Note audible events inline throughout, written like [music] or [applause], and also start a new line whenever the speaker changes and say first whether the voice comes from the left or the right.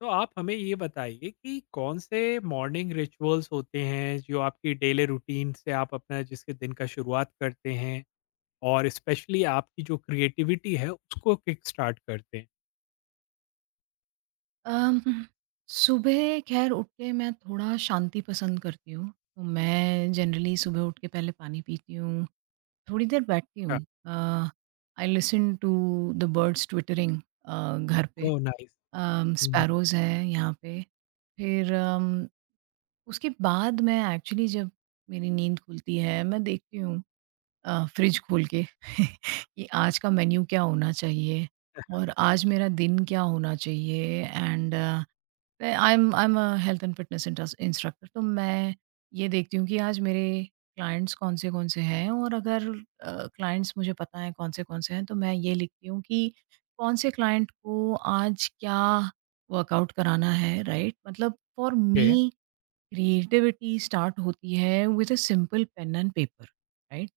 left: तो आप हमें ये बताइए कि कौन से मॉर्निंग रिचुअल्स होते हैं जो आपकी डेली रूटीन से आप अपना जिसके दिन का शुरुआत करते हैं और स्पेशली आपकी जो क्रिएटिविटी है उसको किक स्टार्ट करते हैं?
right: अम, सुबह ख़ैर उठ के मैं थोड़ा शांति पसंद करती हूँ। तो मैं जनरली सुबह उठ के पहले पानी पीती हूँ, थोड़ी देर बैठती
left: हाँ।
right: हूँ। Uh, I listen to the birds twittering घर पे।
left: Oh nice. हुँ।
right: स्पैरोज़ हैं यहाँ पे। फिर उसके बाद मैं एक्चुअली, जब मेरी नींद खुलती है, मैं देखती हूँ फ्रिज खोल के [laughs] कि आज का मेन्यू क्या होना चाहिए और आज मेरा दिन क्या होना चाहिए, and I am a health and fitness instructor, तो मैं ये देखती हूँ कि आज मेरे क्लाइंट्स कौन से हैं, और अगर क्लाइंट्स मुझे पता है कौन से हैं, तो मैं ये लिखती हूँ कि कौन से क्लाइंट को आज क्या वर्कआउट कराना है। राइट, मतलब for
left: okay,
right: me creativity start होती है with a simple pen and paper, right,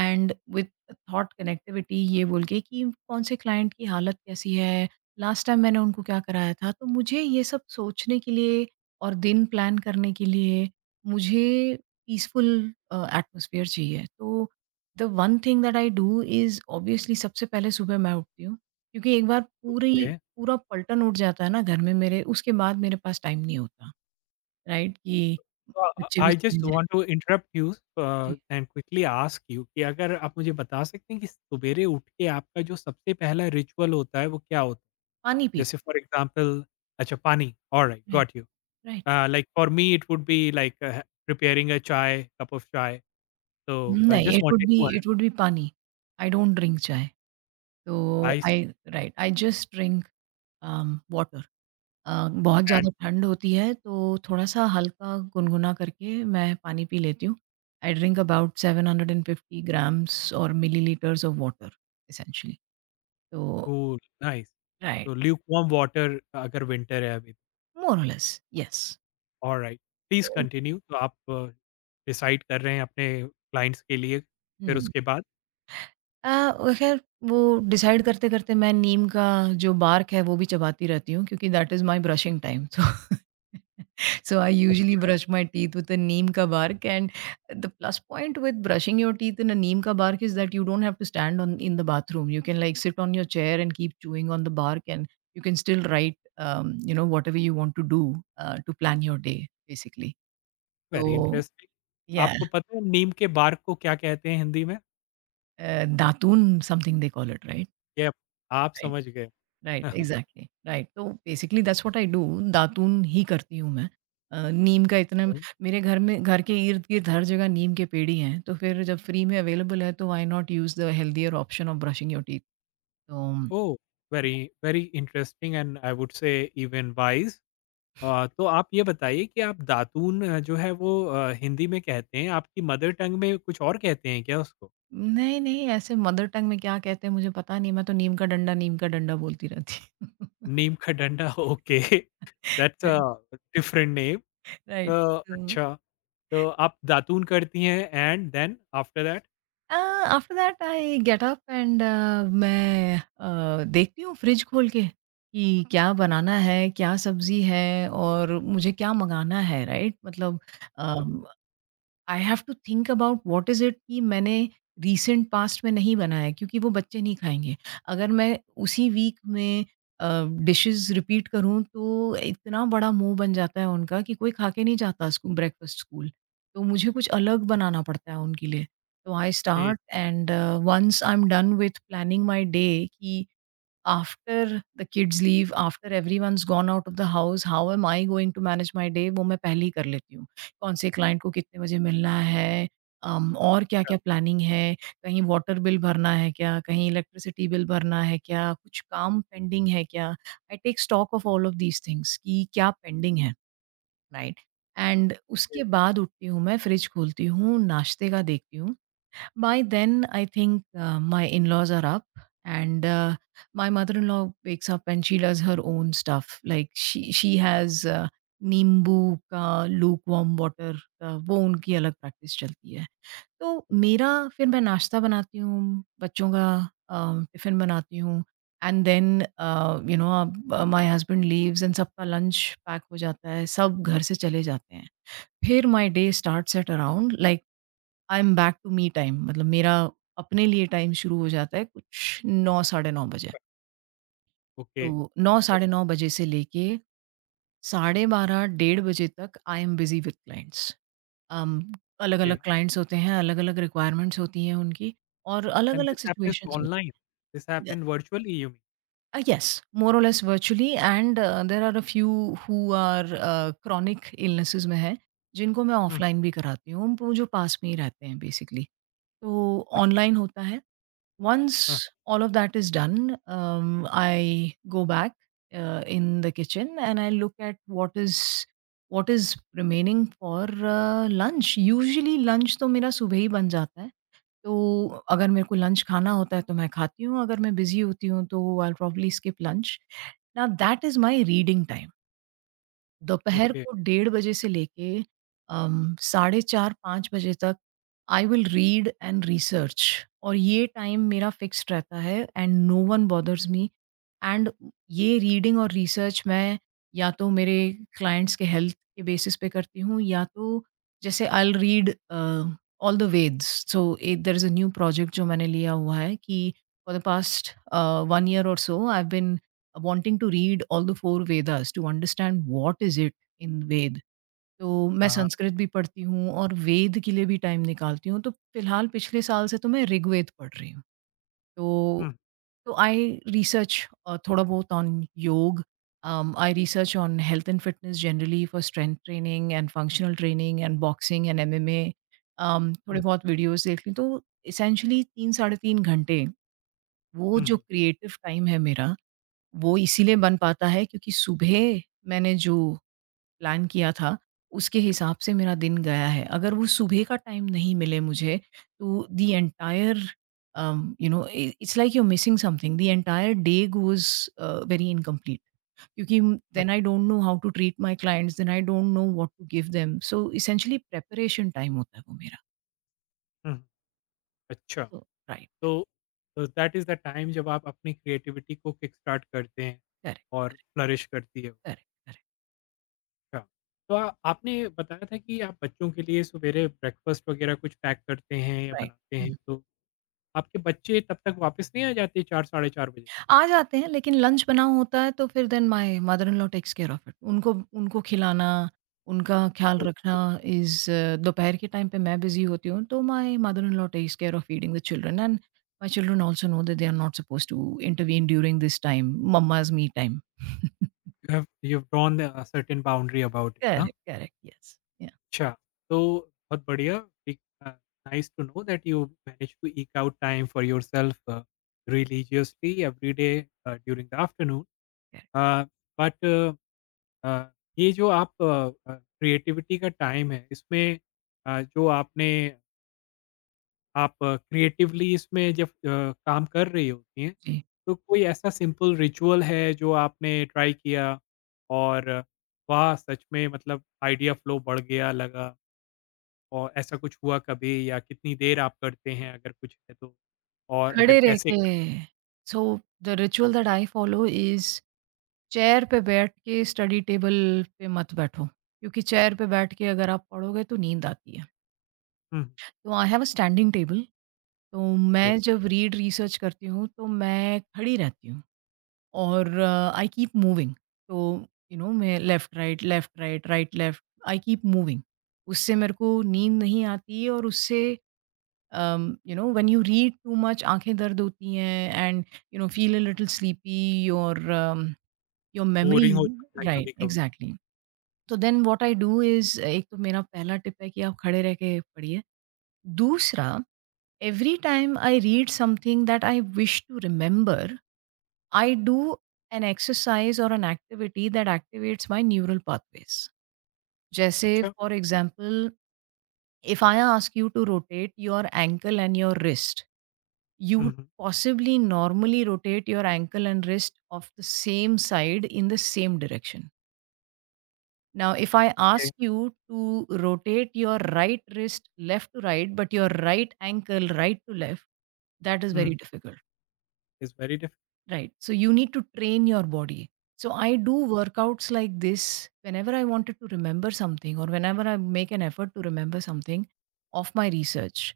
right: and with thought connectivity, ये बोल के कि कौन से client की हालत कैसी है, लास्ट टाइम मैंने उनको क्या कराया था। तो मुझे ये सब सोचने के लिए और दिन प्लान करने के लिए मुझे पीसफुल एटमोसफियर चाहिए। तो the one thing that I do is obviously, सबसे पहले सुबह मैं उठती हूँ, क्योंकि एक बार पूरी
left: ओके।
right: पूरा पलटन उठ जाता है ना घर में मेरे, उसके बाद मेरे पास टाइम नहीं होता। राइट? कि
left: तो
right: बच्चे भी
left: आई जस्ट
right: चले जाएँ।
left: Want to interrupt you uh,
right: जी।
left: एंड क्विकली आस्क यू कि अगर आप मुझे बता सकते हैं कि सवेरे उठ के आपका जो सबसे पहला रिचुअल होता है वो क्या होता है?
right: पानी
left: जैसे
right: पीती
left: फॉर
right: हूँ।
left: एग्ज़ाम्पल। अच्छा, पानी, alright,
right: right,
left: got you.
right: Right.
left: Like for me, it would be like preparing a chai, cup of chai. So I
right: नहीं,
left: just
right: it would
left: wanted
right: be
left: to
right: it would be pani. I don't drink chai. तो
left: I
right: I,
left: see.
right: Right, I just drink water. बहुत
left: And
right: ज़्यादा ठंड होती है, तो थोड़ा-सा हल्का गुनगुना करके मैं पानी पी लेती हूँ। आई ड्रिंक अबाउट 750 ग्राम्स और मिलीलीटर्स ऑफ वाटर एसेंशियली। तो
left: cool, nice.
right: राइट,
left: तो lukewarm वाटर अगर विंटर है अभी।
right: मोर और लेस, येस।
left: और राइट, प्लीज कंटिन्यू। तो आप डिसाइड कर रहे हैं अपने क्लाइंट्स के लिए फिर
right: हुँ।
left: उसके बाद।
right: अ, वो ख़ैर, वो डिसाइड करते-करते मैं नीम का जो बार्क है वो भी चबाती रहती हूँ, क्योंकि that is my brushing time. So I usually
left: अच्छा,
right: brush my teeth with a [laughs] neem का bark, and the plus point with brushing your teeth in a neem का bark is that you don't have to stand on in the bathroom. You can like sit on your chair and keep chewing on the bark, and you can still write you know, whatever you want to do to plan your day basically. So
left: very interesting.
right: yeah,
left: आपको पता है नीम के bark को क्या कहते हैं हिंदी में?
right: datul something they call it, right?
left: ये आप समझ गए।
right: Right,
left: [laughs]
right: exactly, right. तो basically that's what I do. दातून ही करती हूँ मैं। नीम का इतना मेरे घर में, घर के इर्द-गिर्द हर जगह नीम के पेड़ ही हैं, तो फिर जब फ्री में अवेलेबल है, तो why not use the healthier option of brushing your teeth. तो
left: oh, very very interesting, and I would say even wise. तो आप ये बताइए कि आप दातून जो है वो हिंदी में कहते हैं, आपकी मदर टंग में कुछ और कहते हैं क्या उसको?
right: नहीं, नहीं ऐसे मदर टंग में क्या कहते हैं मुझे पता नहीं। मैं तो नीम का डंडा बोलती रहती हूँ।
left: नीम का डंडा। [laughs] Okay,
right: [laughs]
left: that's a
right: right,
left: different name.
right: Right.
left: तो
right: तो
left: अच्छा, तो आप दातून करती हैं and then after that?
right: After that I get up, and मैं देखती हूँ फ्रिज खोल के कि क्या बनाना है, क्या सब्ज़ी है और मुझे क्या मँगाना है। राइट? मतलब। हुँ।
left: हाँ।
right: I have to think about what is it, कि मैंने रिसेंट पास्ट में नहीं बनाया, क्योंकि वो बच्चे नहीं खाएँगे। अगर मैं उसी वीक में अ, डिशेज़ रिपीट करूँ, तो इतना बड़ा मुँह बन जाता है उनका कि कोई खा के नहीं जाता स्कू ब्रेकफ़ास्ट स्कूल। तो मुझे कुछ अलग बनाना पड़ता है उनके लिए। तो आई
left: जी।
right: Start, and once I am done with planning my day, कि after the kids leave, after everyone's gone out of the house, how am I going to manage my day, वो मैं पहले ही कर लेती हूँ। कौन से क्लाइंट को कितने बजे मिलना है, और क्या-क्या प्लानिंग है, कहीं वाटर बिल भरना है क्या, कहीं इलेक्ट्रिसिटी बिल भरना है क्या, कुछ काम पेंडिंग है क्या? I take stock of all of these things कि क्या पेंडिंग है, राइट? एंड उसके बाद उठती हूँ मैं, फ्रिज खोलती हूँ, नाश्ते का देखती हूँ। By then, I think my in laws are up, and my mother in law wakes up and she does her own stuff. Like she has नींबू का लूकवार्म वाटर का, वो उनकी अलग प्रैक्टिस चलती है। तो मेरा, फिर मैं नाश्ता बनाती हूँ, बच्चों का टिफिन बनाती हूँ, and then you know my husband leaves, and सबका लंच पैक हो जाता है, सब घर से चले जाते हैं। फिर my day starts at around, I am back to me time, मतलब मेरा अपने लिए टाइम शुरू हो जाता है कुछ 9 साढ़े 9 बजे।
left: ओके,
right: तो 9 साढ़े 9 बजे से लेके साढ़े 12 डेढ़ बजे तक I am busy with clients. Um,
left: okay.
right: अलग-अलग क्लाइंट्स होते हैं, अलग-अलग रिक्वायरमेंट्स होती हैं उनकी, और
left: एंड
right: अलग-अलग
left: दिस हैपेंस
right: सिचुएशंस
left: ऑनलाइन?
right: होती
left: दिस
right: हैं।
left: Happened virtually, you mean?
right: Yes, more और less virtually, and there are a few who are chronic illnesses में हैं, जिनको मैं
left: हुँ।
right: ऑफलाइन भी कराती हूँ, वो जो पास में ही रहते हैं बेसिकली। तो ऑनलाइन होता है। Once
left: अच्छा।
right: all of that is done, I go back in the kitchen and I look at what is remaining for lunch. Usually lunch तो मेरा सुबह ही बन जाता है। तो अगर मेरे को लंच खाना होता है तो मैं खाती हूँ, अगर मैं बिज़ी होती हूँ तो I will skip lunch. Now that is my reading, दोपहर
left: ओके।
right: को डेढ़ बजे से लेके साढ़े 4-5 बजे तक I will read and research, और ये टाइम मेरा फिक्स्ड रहता है, and no one bothers me. And ये रीडिंग और रिसर्च मैं या तो मेरे क्लाइंट्स के हेल्थ के बेसिस पे करती हूँ, या तो जैसे I will read all the Vedas. So there is a new project जो मैंने लिया हुआ है, कि for the past one year और so I wanting to read all the four Vedas to understand what is it in Veda. तो मैं
left: हाँ, हाँ।
right: संस्कृत भी पढ़ती हूँ और वेद के लिए भी टाइम निकालती हूँ, तो फिलहाल पिछले साल से तो मैं रीग्वेद पढ़ रही हूँ। तो
left: हुँ,
right: तो I research थोड़ा बहुत on योग. I research on health and fitness generally for strength training and functional training and boxing and MMA,
left: हुँ,
right: थोड़े बहुत वीडियोस देखती हूँ। तो essentially 3 साढ़े 3 घंटे वो
left: हुँ,
right: जो
left: हुँ,
right: क्रिएटिव टाइम है मेरा, वो इसीलिए बन पाता है क्योंकि सुबह मैंने जो प्लान किया था, उसके हिसाब से मेरा दिन गया है। अगर वो सुबह का टाइम नहीं मिले मुझे, तो द एंटायर, यू नो, इ it's like you are missing something. The entire day goes very incomplete, क्योंकि
left: हुँ,
right: then I don't know how to treat my clients, then I don't know what to give them. So essentially preparation time होता है वो मेरा।
left: हुँ। अच्छा।
right: So right,
left: तो that is the time जब आप अपनी क्रिएटिविटी को किक स्टार्ट करते हैं
right: करेक्ट,
left: और फ्लरिश करती है वो।
right: करेक्ट, करेक्ट,
left: अच्छा, तो आ आपने बताया था कि आप बच्चों के लिए सवेरे ब्रेकफ़ास्ट वग़ैरह कुछ पैक करते हैं या बनाते हैं,
right: राइट।
left: तो आपके बच्चे तब तक वापस नहीं आ जाते 4 साढ़े 4 बजे?
right: आ जाते हैं लेकिन लंच बना होता है, तो फिर then my mother in law takes care of it. उनको उनको खिलाना, उनका ख्याल
left: तो
right: रखना इज़, दोपहर के टाइम पे मैं बिज़ी होती हूँ तो my mother in law takes care of feeding the children, and my children also know that they are not supposed to intervene during this time, mamma's me time. [laughs]
left: You have drawn a certain boundary about it, हाँ?
right: Correct, correct, yes. Yeah,
left: अच्छा, तो बहुत बढ़िया। ठीक। Nice to know that you manage to eke out time for yourself, religiously every day, during the afternoon।
right: Correct.
left: Uh, but uh, ये जो आप creativity का टाइम है, इसमें जो आपने आप क्रिएटिवली इसमें जब काम कर रही होती हैं,
right: जी।
left: तो कोई ऐसा सिंपल रिचुअल है जो आपने ट्राई किया, और वाह! सच में मतलब आइडिया फ्लो बढ़ गया लगा, और ऐसा कुछ हुआ कभी, या कितनी देर आप करते हैं अगर कुछ है तो? और अगर
right: खड़े रह
left: कैसे
right: के,
left: करते हैं?
right: So the ritual that I follow is, chair पे बैठ के स्टडी टेबल पे मत बैठो, क्योंकि चेयर पे बैठ के अगर आप पढ़ोगे तो नींद आती है।
left: हुँ, हुँ।
right: तो I have a standing table, तो
left: ओके।
right: मैं जब रीड रिसर्च करती हूँ तो मैं खड़ी रहती हूँ, और आई कीप मूविंग। तो यू नो, मैं left right right left, I keep moving. उससे मेरे को नींद नहीं आती, और उससे you know, when you read too much, आंखें दर्द होती हैं, and you know, feel a little sleepy, your your memory.
left: Boring हो जाता है
right: राइट,
left: कभी-कभार।
right: एग्जैक्टली। तो then what I do is, एक तो मेरा पहला टिप है कि आप खड़े रह के पढ़िए। दूसरा, every time I read something that I wish to remember, I do an exercise और an activity that activates my neural pathways. जैसे
left: अच्छा।
right: For example, if I ask you to rotate your ankle and your wrist, you
left: हुँ,
right: would
left: हुँ।
right: possibly normally rotate your ankle and wrist of the same side in the same direction. Now, if I
left: okay.
right: ask you to rotate your right wrist left to right, but your right ankle right to left, that is
left: हुँ।
right: very difficult,
left: it's very diff.
right: right? So, you need to train your body. So, I do workouts like this whenever I wanted to remember something, or whenever I make an effort to remember something of my research.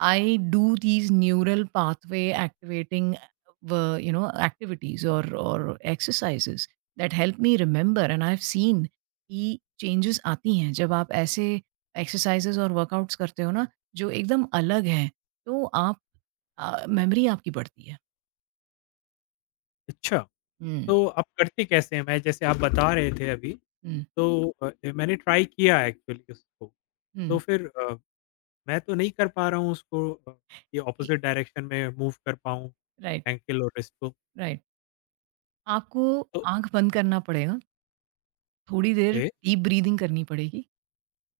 right: I do these neural pathway activating, you know, activities or exercises that help me remember. And I've seen these changes आती हैं, जब आप ऐसे exercises और workouts करते हो ना, जो एकदम अलग हैं, तो आप memory आपकी बढ़ती है।
left: अच्छा। तो आप करते कैसे हैं? मैं जैसे आप बता रहे थे अभी, तो मैंने ट्राई किया एक्चुअली उसको। तो फिर मैं तो नहीं कर पा रहा हूँ उसको ये अपोज़िट डायरेक्शन में मूव कर पाऊँ,
right: Right,
left: एंकल और रिस्ट को।
right: right. आपको
left: तो
right: आंख बंद करना पड़ेगा थोड़ी देर,
left: ओके।
right: deep breathing करनी पड़ेगी,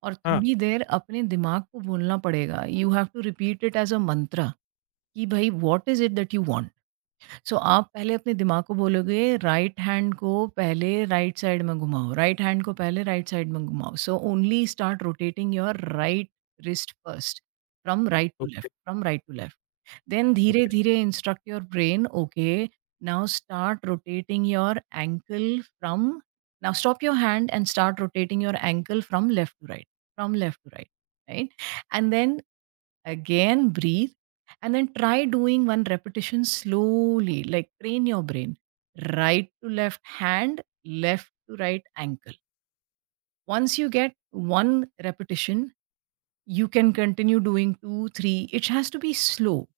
right: और
left: हाँ।
right: थोड़ी देर अपने दिमाग को बोलना पड़ेगा, you have to repeat it as a mantra, कि भाई what is it that you want? So आप पहले अपने दिमाग को बोलोगे, राइट हैंड को पहले राइट साइड में घुमाओ, राइट हैंड को पहले राइट साइड में घुमाओ। So only start rotating your right wrist first, from right to
left: okay,
right: left, from right to left. Then dheere,
left: okay.
right: dheere, instruct your brain, okay, now start rotating your ankle from, now stop your hand and start rotating your ankle from left to right, from left to right, right? And then again breathe, and then try doing one repetition slowly, like train your brain. Right to left hand, left to right ankle. Once you get one repetition, you can continue doing 2 3. It has to be slow,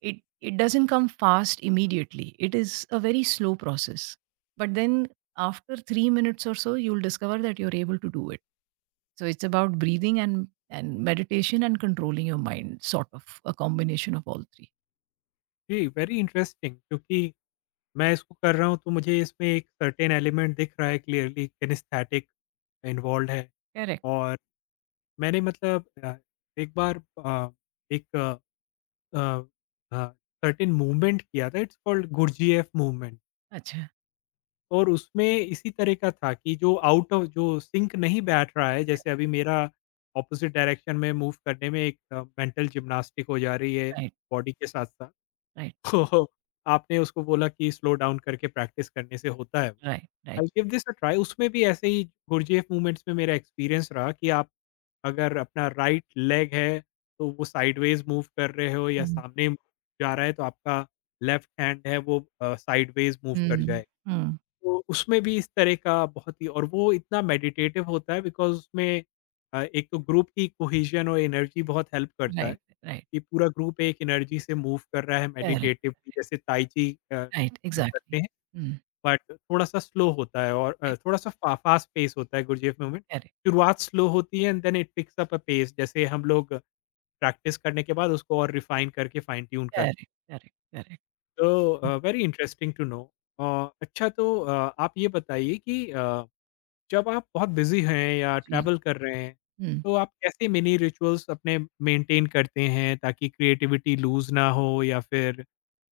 right: it doesn't come fast immediately, it is a very slow process. But then after 3 minutes or so, you'll discover that you're able to do it. So it's about breathing and meditation and controlling your mind, sort of a combination of all three.
left: जी, very interesting, क्योंकि मैं इसको कर रहा हूँ तो मुझे इसमें एक सर्टेन एलिमेंट दिख रहा है, क्लियरली किनेस्थेटिक इन्वॉल्वड है।
right: Correct.
left: और मैंने मतलब एक बार एक अ अ, सर्टेन मूवमेंट किया था, it's called Gurdjieff movement.
right: Acha.
left: और उसमें इसी तरह का था कि जो आउट ऑफ जो सिंक नहीं बैठ रहा है, जैसे अभी मेरा ऑपोज़िट डायरेक्शन में मूव करने में एक मेंटल जिम्नास्टिक हो जा रही है,
right: Right,
left: बॉडी के साथ-साथ।
right: right,
left: [laughs] तो आपने उसको बोला कि स्लो डाउन करके प्रैक्टिस करने से होता है वो।
right: right, right.
left: I give this a try, उसमें भी ऐसे ही गुरजेफ मूवमेंट्स में मेरा एक्सपीरियंस रहा कि आप, अगर अपना राइट लेग है, तो वो साइडवेज़ मूव कर रहे हो या
right: Mm.
left: सामने जा रहा है, तो आपका लेफ्ट हैंड है वो साइडवेज़ मूव कर
right: Mm.
left: जाए।
right: Mm.
left: तो उसमें भी इस तरह का बहुत ही। और वो इतना मेडिटेटिव होता है बिकॉज़ उसमें एक तो ग्रुप की कोहेज़न और एनर्जी बहुत हेल्प करता है,
right: Right, right.
left: कि पूरा ग्रुप एक एनर्जी से मूव कर रहा है
right: Correct.
left: मेडिटेटिवली, जैसे ताइ ची
right: Right,
left: करते
right: exactly.
left: हैं।
right: Mm.
left: बट थोड़ा-सा स्लो होता है और
right: Right.
left: थोड़ा-सा फ़ास्ट पेस होता है गुरजेफ मूवमेंट।
right: Correct,
left: शुरुआत स्लो होती है and then it picks up a pace, जैसे हम लोग प्रैक्टिस करने के बाद उसको और रिफ़ाइन करके फाइन ट्यून कर लें।
right: correct, correct, correct.
left: तो
right: Mm.
left: Very interesting to know. Uh, अच्छा, तो आप ये बताइए कि जब आप बहुत बिजी हैं या ट्रैवल कर रहे हैं,
right: जी।
left: तो आप कैसे मिनी रिचुअल्स अपने मेंटेन करते हैं, ताकि क्रिएटिविटी लूज़ ना हो, या फिर,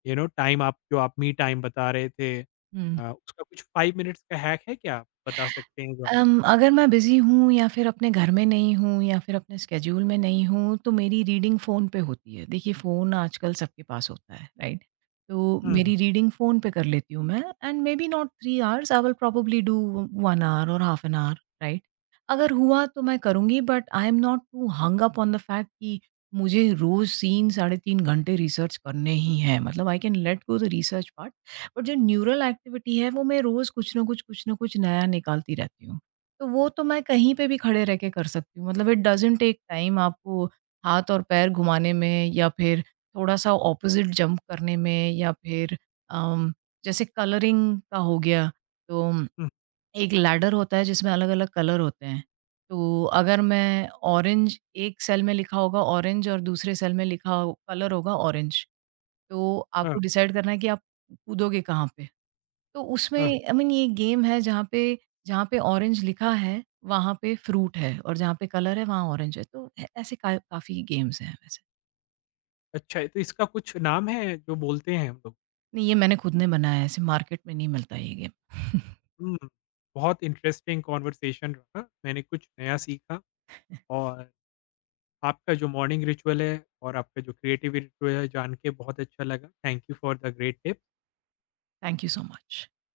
left: यू नो, टाइम आप जो आप मी टाइम बता रहे थे,
right: Hmm.
left: उसका कुछ 5 मिनट्स का हैक है क्या? आप बता सकते हैं जो हम।
right: अगर मैं बिज़ी हूँ, या फिर अपने घर में नहीं हूँ, या फिर अपने स्केड्यूल में नहीं हूँ, तो मेरी रीडिंग फ़ोन पे होती है। देखिए, फ़ोन आजकल सबके पास होता है, राइट? तो
left: हुँ, हुँ,
right: मेरी रीडिंग फ़ोन पे कर लेती हूँ मैं, and maybe not 3 hours, I will probably do 1 hour और हाफ एन आवर, राइट? अगर हुआ तो मैं करूँगी, but I am not to hang up on the fact कि मुझे रोज़ 3 साढ़े 3 घंटे रिसर्च करने ही हैं। मतलब I can let go the research part, but जो न्यूरल एक्टिविटी है, वो मैं रोज़ कुछ ना कुछ नया निकालती रहती हूँ। तो वो तो मैं कहीं पे भी खड़े रह के कर सकती हूँ। मतलब इट डज़न्ट टेक टाइम आपको हाथ और पैर घुमाने में, या फिर थोड़ा-सा ऑपोज़िट जंप करने में, या फिर अम, जैसे कलरिंग का हो गया, तो
left: हुँ।
right: एक लैडर होता है जिसमें अलग-अलग कलर होते हैं। तो अगर मैं ऑरेंज, एक सेल में लिखा होगा ऑरेंज और दूसरे सेल में लिखा हो कलर होगा ऑरेंज, तो
left: हाँ,
right: आपको डिसाइड करना है कि आप कूदोगे कहाँ पे। तो उसमें,
left: हाँ।
right: आई मीन, ये गेम है, जहाँ पे ऑरेंज लिखा है, वहाँ पे फ्रूट है, और जहाँ पे कलर है वहाँ ऑरेंज है। तो ऐ ऐसे का काफ़ी गेम्स हैं वैसे।
left: अच्छा, तो इसका कुछ नाम है जो बोलते हैं हम लोग?
right: नहीं, ये मैंने खुद ने बनाया है, ऐसे मार्केट में नहीं मिलता ये गेम।
left: हुँ। बहुत इंटरेस्टिंग कन्वर्सेशन रहा। मैंने कुछ नया सीखा, और आपका जो मॉर्निंग रिचुअल है और आपका जो क्रिएटिव रिचुअल है, जान के बहुत अच्छा लगा। Thank you for the great tip.
right: Thank you so much. [laughs]